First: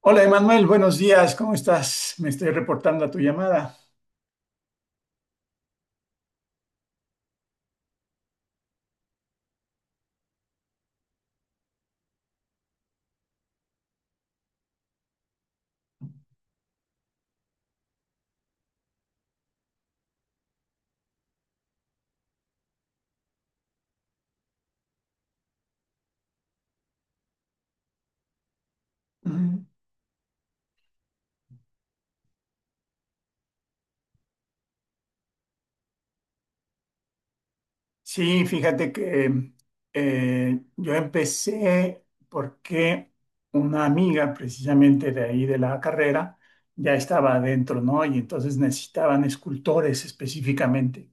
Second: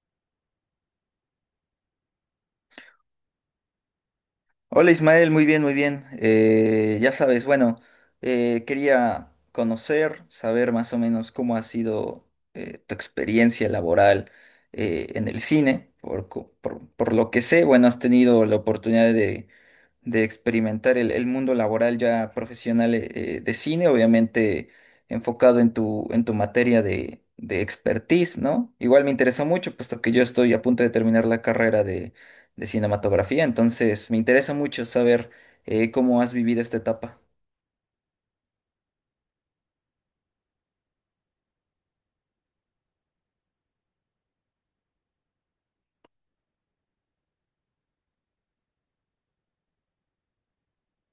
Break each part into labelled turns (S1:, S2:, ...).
S1: Hola Emanuel, buenos días, ¿cómo estás? Me estoy reportando a tu llamada.
S2: Hola Ismael, muy bien, muy bien. Ya sabes, bueno, quería conocer, saber más o menos cómo ha sido tu experiencia laboral en el cine. Por lo que sé, bueno, has tenido la oportunidad de experimentar el mundo laboral ya profesional de cine, obviamente enfocado en en tu materia de expertise, ¿no? Igual me interesa
S1: Ujú.
S2: mucho, puesto que yo estoy a punto de terminar la carrera de cinematografía, entonces me interesa mucho saber cómo has vivido esta etapa.
S1: Sí, fíjate que yo empecé porque una amiga precisamente de ahí de la carrera ya estaba adentro, ¿no? Y entonces necesitaban escultores específicamente.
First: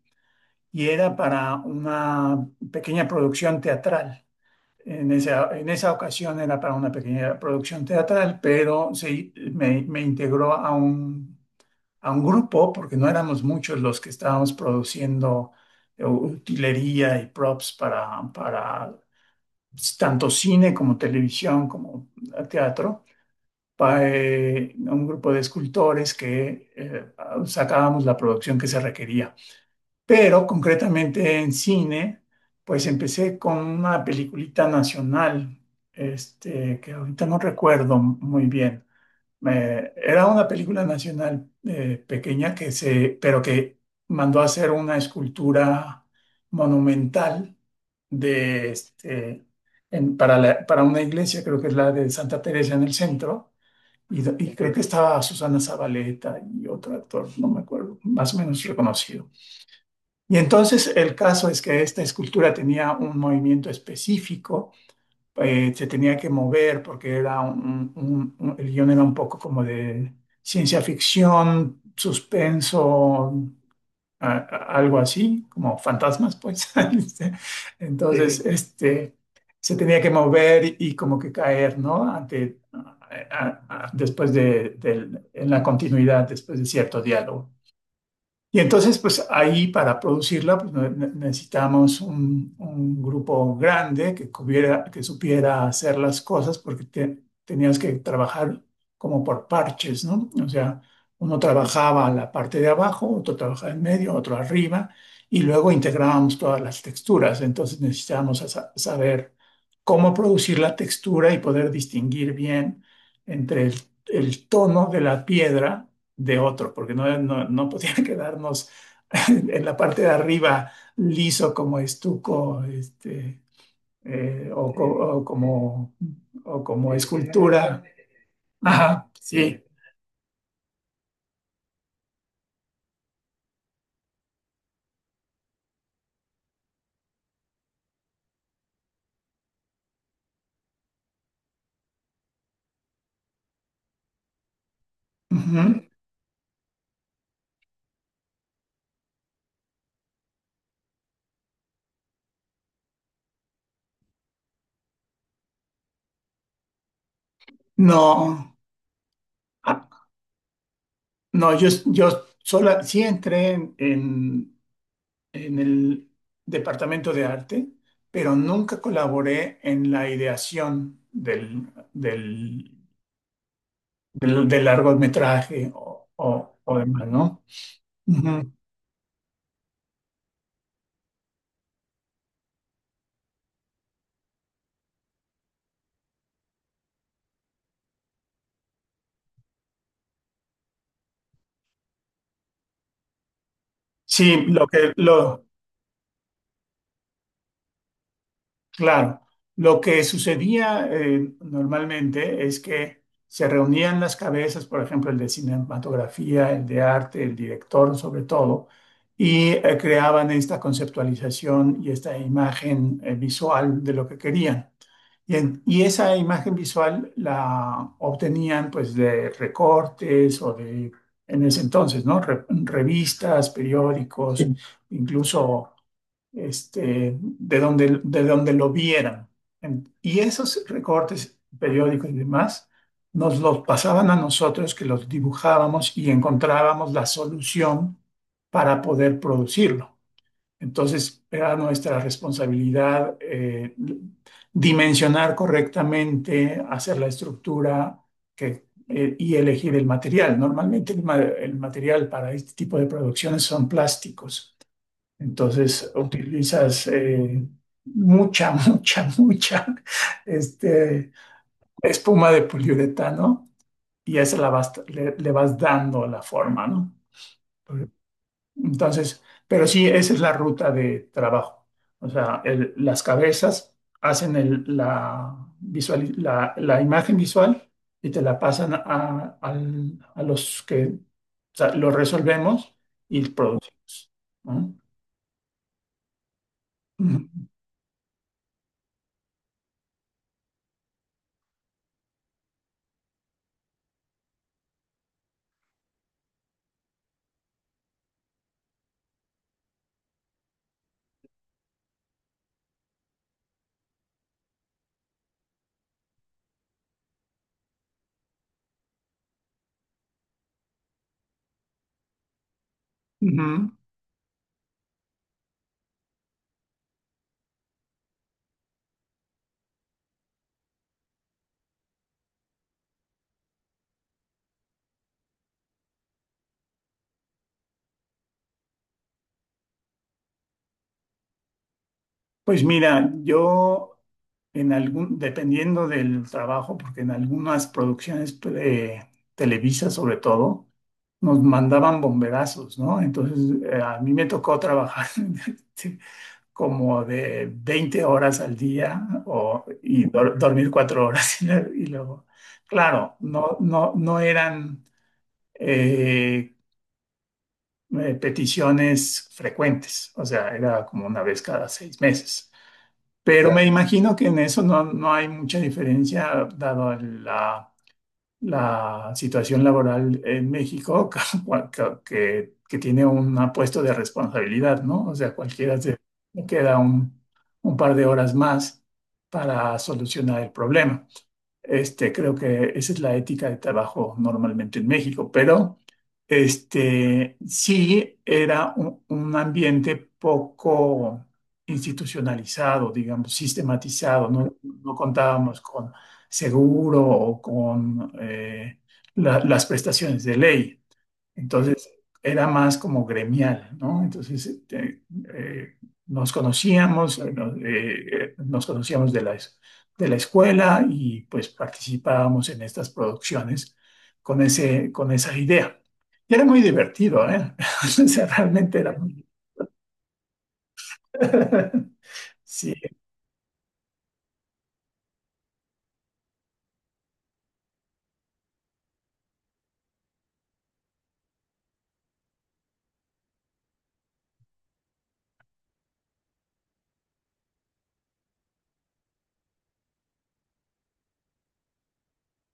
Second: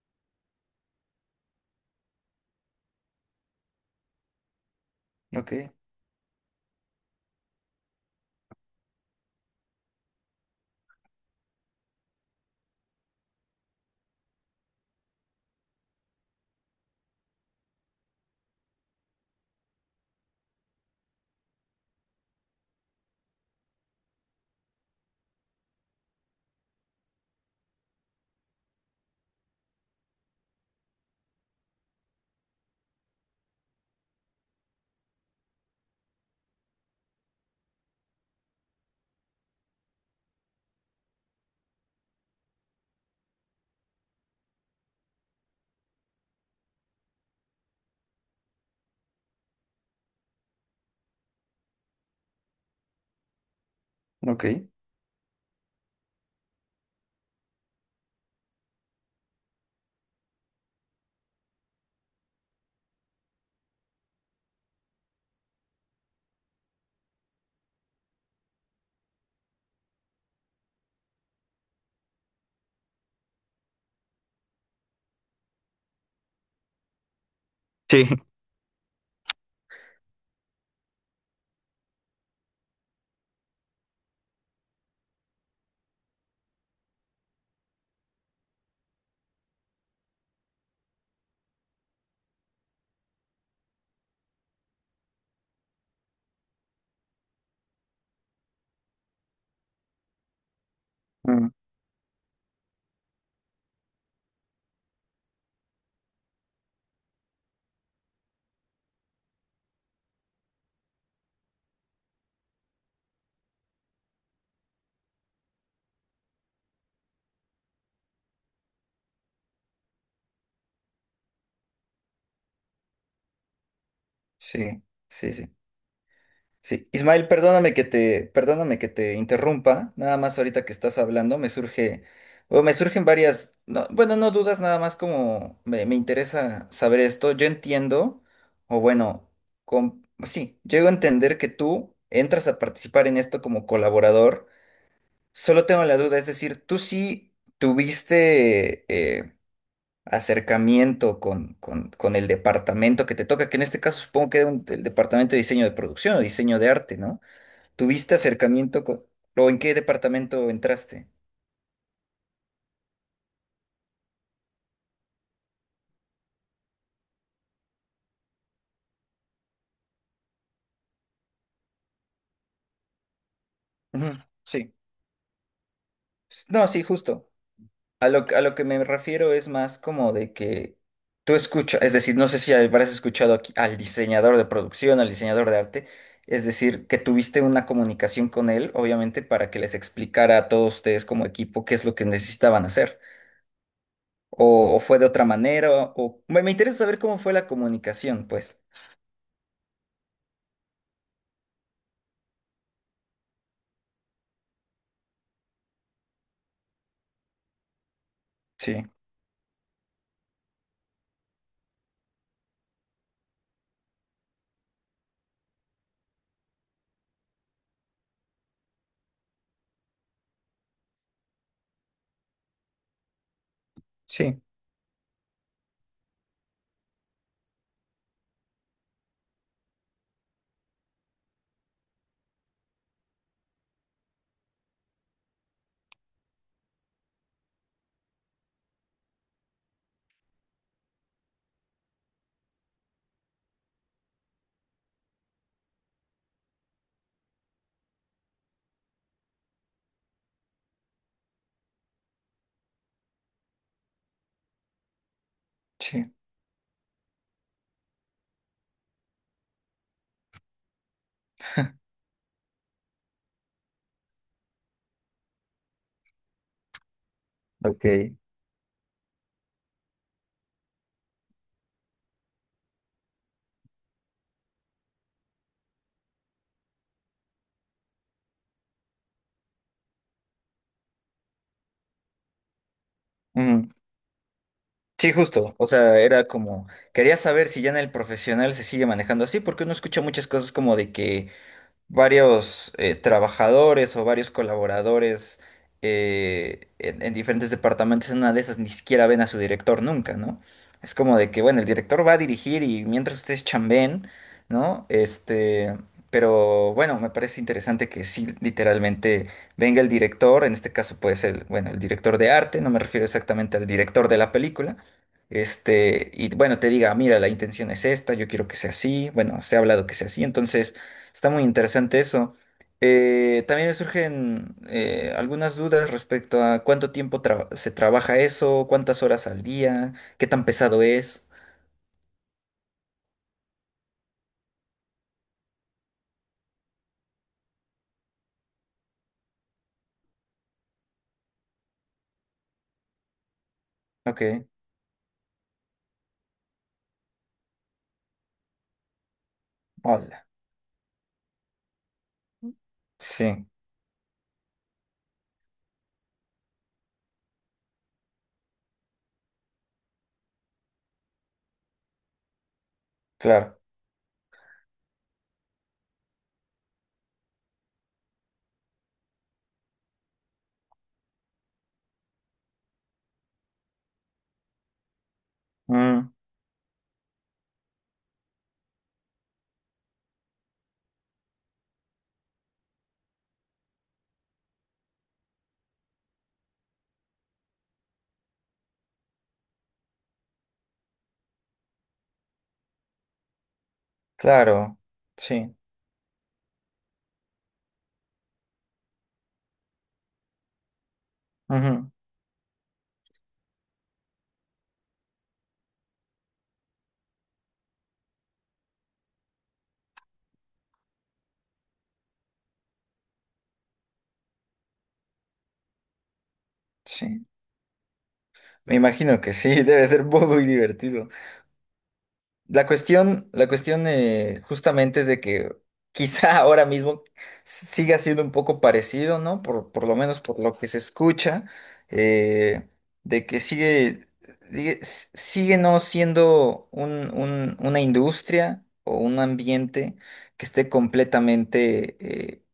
S1: Y era para una pequeña producción teatral.
S2: Ok,
S1: En esa ocasión era para una pequeña producción teatral, pero sí, me integró a un grupo, porque no éramos muchos los que estábamos produciendo utilería y props para tanto cine como televisión como teatro, para un grupo de escultores que sacábamos la producción que se requería. Pero concretamente en cine, pues empecé con una peliculita nacional, este, que ahorita no recuerdo muy bien era una película nacional pequeña que se, pero que mandó a hacer una escultura monumental de este, para para una iglesia, creo que es la de Santa Teresa en el centro, y,
S2: ok.
S1: y creo que estaba Susana Zabaleta y otro actor, no me acuerdo, más o menos reconocido. Y entonces el caso es que esta escultura tenía un movimiento específico, se tenía que mover porque era el guión era un poco como de ciencia ficción, suspenso, algo así, como fantasmas, pues. Este,
S2: Sí.
S1: entonces, sí, este, se tenía que mover y, como que caer, ¿no? Ante, a- Después de, en la continuidad, después de cierto diálogo. Y entonces, pues ahí para producirla pues, necesitamos un grupo grande que que supiera hacer las cosas porque tenías que trabajar como por parches, ¿no? O sea, uno
S2: Mm.
S1: trabajaba la parte de abajo, otro trabajaba en medio, otro arriba, y luego integrábamos todas las texturas. Entonces necesitábamos a saber cómo producir la textura y poder distinguir bien entre el tono de la piedra de otro, porque no podía quedarnos en la parte de arriba liso como estuco, este, o,
S2: Sí,
S1: o
S2: sí, sí.
S1: como, o
S2: Sí,
S1: como
S2: Ismael,
S1: escultura.
S2: perdóname que
S1: Ajá,
S2: te
S1: sí.
S2: interrumpa, nada más ahorita que estás hablando, o me surgen varias, no, bueno, no dudas, nada más como me interesa saber esto, yo entiendo, o bueno, con, sí, llego a entender que tú entras a participar en esto como colaborador.
S1: Ujú.
S2: Solo tengo la duda, es decir, tú sí tuviste eh, acercamiento con el departamento que te toca, que en este caso supongo que era un- el departamento de diseño de producción o diseño de arte, ¿no? ¿Tuviste
S1: No,
S2: acercamiento con, o en qué
S1: ah,
S2: departamento entraste?
S1: no, yo sola, sí entré en el departamento de arte, pero nunca colaboré en la ideación del,
S2: Ujú.
S1: del
S2: Sí.
S1: largometraje
S2: No,
S1: o
S2: sí,
S1: demás,
S2: justo.
S1: ¿no?
S2: A
S1: Ujú.
S2: lo que me refiero es más como de que tú escuchas, es decir, no sé si habrás escuchado aquí al diseñador de producción, al diseñador de arte, es decir, que tuviste una comunicación con él, obviamente, para que les explicara a todos ustedes como equipo qué es lo que necesitaban hacer.
S1: Sí, lo
S2: O
S1: que
S2: fue de otra
S1: lo
S2: manera, o me interesa saber cómo fue la comunicación, pues.
S1: claro, lo que sucedía normalmente es que se reunían las cabezas, por ejemplo, el de cinematografía, el de arte, el director, sobre todo,
S2: Sí,
S1: y creaban esta conceptualización y esta imagen visual de lo que querían. Y, y esa imagen visual la obtenían pues de recortes o de en ese entonces, ¿no? Revistas,
S2: sí,
S1: periódicos, incluso este, de donde lo vieran. Y esos recortes periódicos y demás nos los pasaban a nosotros que los dibujábamos y encontrábamos la solución para poder producirlo. Entonces era nuestra responsabilidad, dimensionar correctamente, hacer la estructura que, y elegir el material. Normalmente el el material para este tipo de producciones son plásticos, entonces
S2: sí.
S1: utilizas mucha, mucha este, espuma de poliuretano y a esa le vas dando la forma, ¿no?
S2: Ok.
S1: Entonces, pero sí, esa es la ruta de trabajo. O sea, las cabezas hacen la imagen visual y te la pasan a, a los que o sea, lo resolvemos y
S2: Ujú.
S1: producimos, ¿no?
S2: Sí, justo. O sea, era como, quería
S1: Ujú.
S2: saber si ya en el profesional se sigue manejando así, porque uno escucha muchas cosas como de que varios trabajadores o varios colaboradores en diferentes departamentos, en una de esas ni siquiera ven a su director nunca, ¿no? Es como de que, bueno, el director va a dirigir y mientras ustedes chambeen, ¿no? Este, pero bueno, me parece interesante que sí, literalmente venga el director, en este caso puede ser, bueno, el director de arte, no me refiero exactamente al
S1: Ujú.
S2: director de la película. Este, y bueno, te diga, mira, la intención es esta, yo quiero que sea así, bueno, se ha hablado que sea así, entonces está muy interesante eso. También me surgen algunas dudas respecto a cuánto tiempo se trabaja eso, cuántas horas al día, qué tan pesado es.
S1: Pues mira, yo en algún, dependiendo del trabajo, porque en algunas producciones Televisa sobre todo, nos mandaban bomberazos, ¿no? Entonces a mí me
S2: Ok,
S1: tocó trabajar sí, como de 20 horas al día o, y
S2: hola.
S1: dormir 4 horas y, y luego, claro,
S2: Sí,
S1: no eran eh, peticiones frecuentes, o sea, era como una vez cada 6 meses. Pero
S2: claro.
S1: me claro, imagino que en eso no hay mucha diferencia, dado la, la situación laboral en México, que tiene un puesto de responsabilidad, ¿no? O sea, cualquiera se
S2: Mm,
S1: le queda un par de horas más para solucionar el problema. Este, creo que esa es la ética de trabajo normalmente en México, pero este, sí era un ambiente poco institucionalizado, digamos, sistematizado. No,
S2: claro,
S1: no
S2: sí.
S1: contábamos con seguro o con las prestaciones de ley. Entonces
S2: Ujú,
S1: era más como gremial, ¿no? Entonces este, eh, nos conocíamos, nos conocíamos de de la escuela y pues participábamos en estas producciones con ese, con esa idea. Y era muy
S2: sí.
S1: divertido, ¿eh? O sea,
S2: Me
S1: realmente era
S2: imagino
S1: muy...
S2: que sí, debe ser muy divertido.
S1: Sí,
S2: La cuestión justamente es de que quizá ahora mismo siga siendo un poco parecido, ¿no? Por lo menos por lo que se escucha, eh, de que sigue, sigue no siendo un- una industria o un ambiente que esté completamente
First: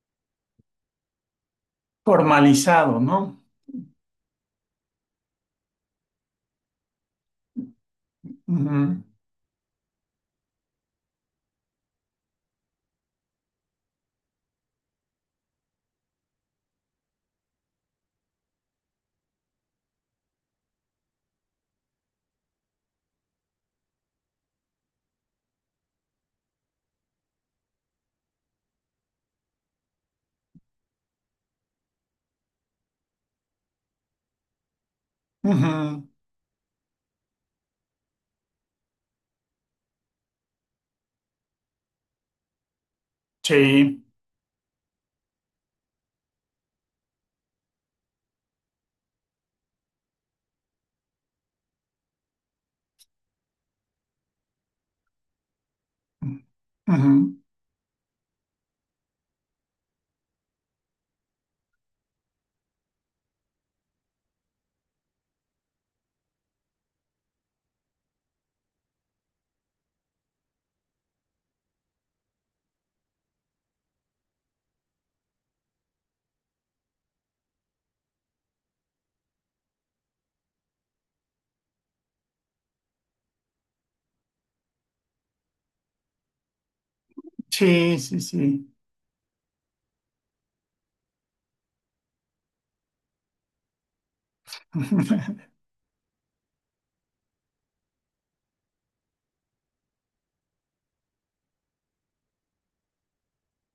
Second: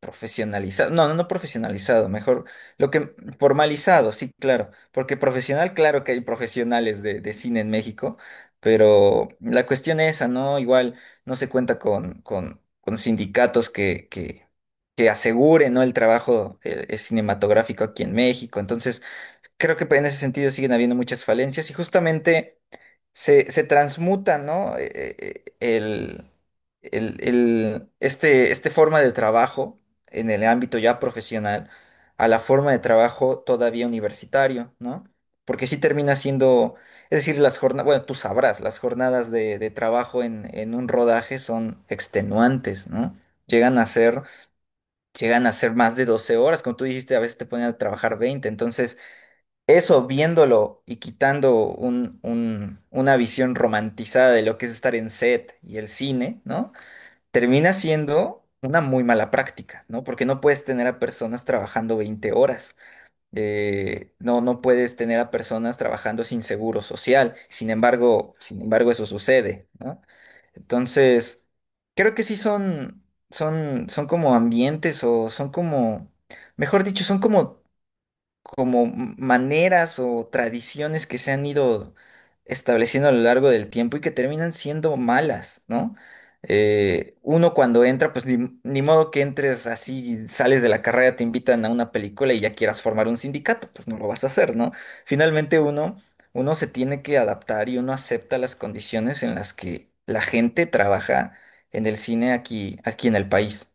S2: profesionalizado, no, no, no profesionalizado, mejor lo
S1: formalizado,
S2: que
S1: ¿no?
S2: formalizado, sí, claro, porque profesional, claro que hay profesionales de cine en México,
S1: Ujú,
S2: pero la cuestión es esa, ¿no? Igual no se cuenta con sindicatos que aseguren, ¿no? El trabajo cinematográfico aquí en México, entonces creo que en ese sentido siguen habiendo muchas falencias y justamente se transmuta, ¿no? Eh, el, el- este, este forma de trabajo en el ámbito ya profesional a la forma de trabajo todavía universitario, ¿no? Porque sí
S1: ujú,
S2: termina siendo, es decir, las jornadas, bueno, tú sabrás, las jornadas de trabajo en un rodaje son extenuantes, ¿no? Llegan a
S1: sí,
S2: ser, Llegan a ser más de 12 horas, como tú dijiste, a veces te ponen a trabajar 20, entonces... Eso, viéndolo y quitando un- una visión romantizada de lo que es estar en set y el cine, ¿no?
S1: ujú,
S2: Termina siendo una muy mala práctica, ¿no? Porque no puedes tener a personas trabajando 20 horas. No, no puedes tener a personas trabajando sin seguro social. Sin embargo, eso sucede, ¿no? Entonces, creo que sí son, son como ambientes o son como, mejor dicho, son como como maneras o tradiciones que se han ido estableciendo a lo largo del tiempo y que terminan siendo malas, ¿no? Uno cuando
S1: sí,
S2: entra,
S1: sí,
S2: pues ni,
S1: sí.
S2: ni modo que entres así, sales de la carrera, te invitan a una película y ya quieras formar un sindicato, pues no lo vas a hacer, ¿no? Finalmente uno, uno se tiene que adaptar y uno acepta las condiciones en las que la gente trabaja en el cine aquí, aquí en el país.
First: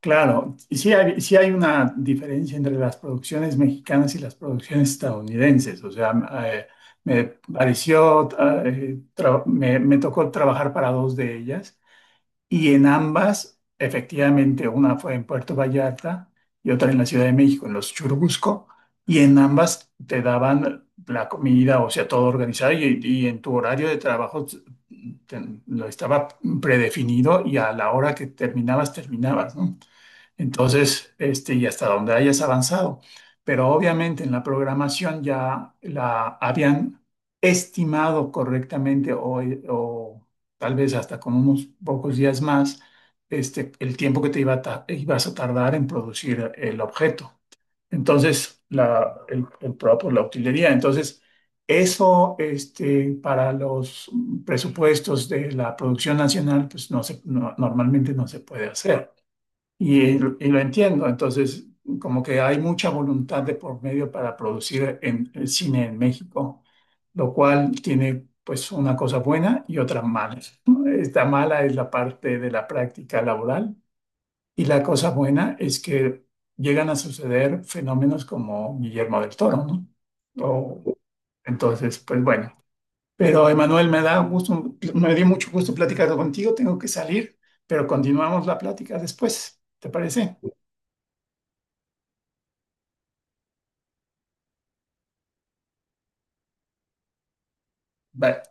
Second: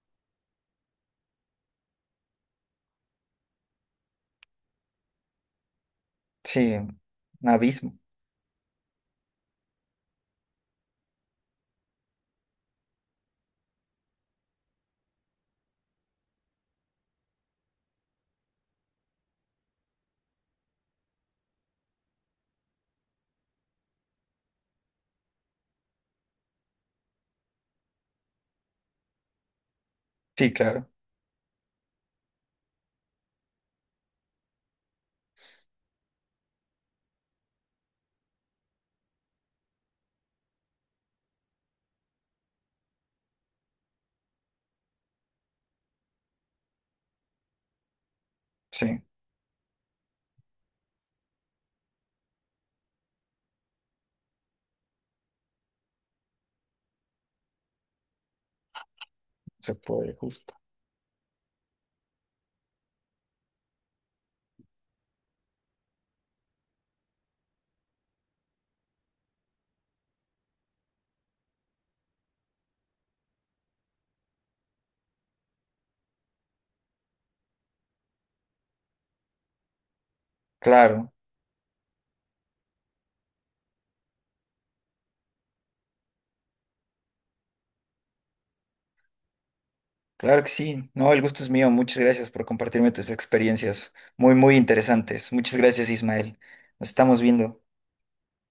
S1: Claro, sí hay una diferencia entre las producciones mexicanas y las producciones estadounidenses. O sea, eh,
S2: Sí,
S1: me
S2: un abismo.
S1: pareció, me, me tocó trabajar para dos de ellas y en ambas, efectivamente, una fue en Puerto Vallarta y otra en la Ciudad de México, en los Churubusco, y en ambas te daban la comida, o sea, todo organizado y en tu horario de trabajo te- lo estaba predefinido y a la hora que terminabas, terminabas, ¿no?
S2: Sí, claro.
S1: Entonces, este, y hasta donde hayas avanzado. Pero obviamente en la programación ya la habían estimado correctamente o tal vez hasta con unos pocos días más, este, el tiempo que te iba a ibas a tardar en producir el objeto. Entonces,
S2: Sí,
S1: el propio, la utilería. Entonces, eso, este, para los presupuestos de la producción nacional, pues no se, no- normalmente no se puede hacer.
S2: se puede,
S1: Y
S2: justo.
S1: lo entiendo, entonces como que hay mucha voluntad de por medio para producir en, el cine en México, lo cual tiene pues una cosa buena y otra mala. Esta mala es la parte de la práctica laboral y la cosa buena es que llegan a suceder fenómenos como Guillermo del Toro, ¿no? O,
S2: Claro,
S1: entonces, pues bueno. Pero Emanuel, me da gusto, me dio mucho gusto platicar contigo, tengo que salir, pero continuamos la plática después, ¿te parece?
S2: claro que sí. No, el gusto es mío. Muchas gracias por compartirme tus experiencias muy, muy interesantes. Muchas gracias, Ismael. Nos estamos viendo.
S1: Bye.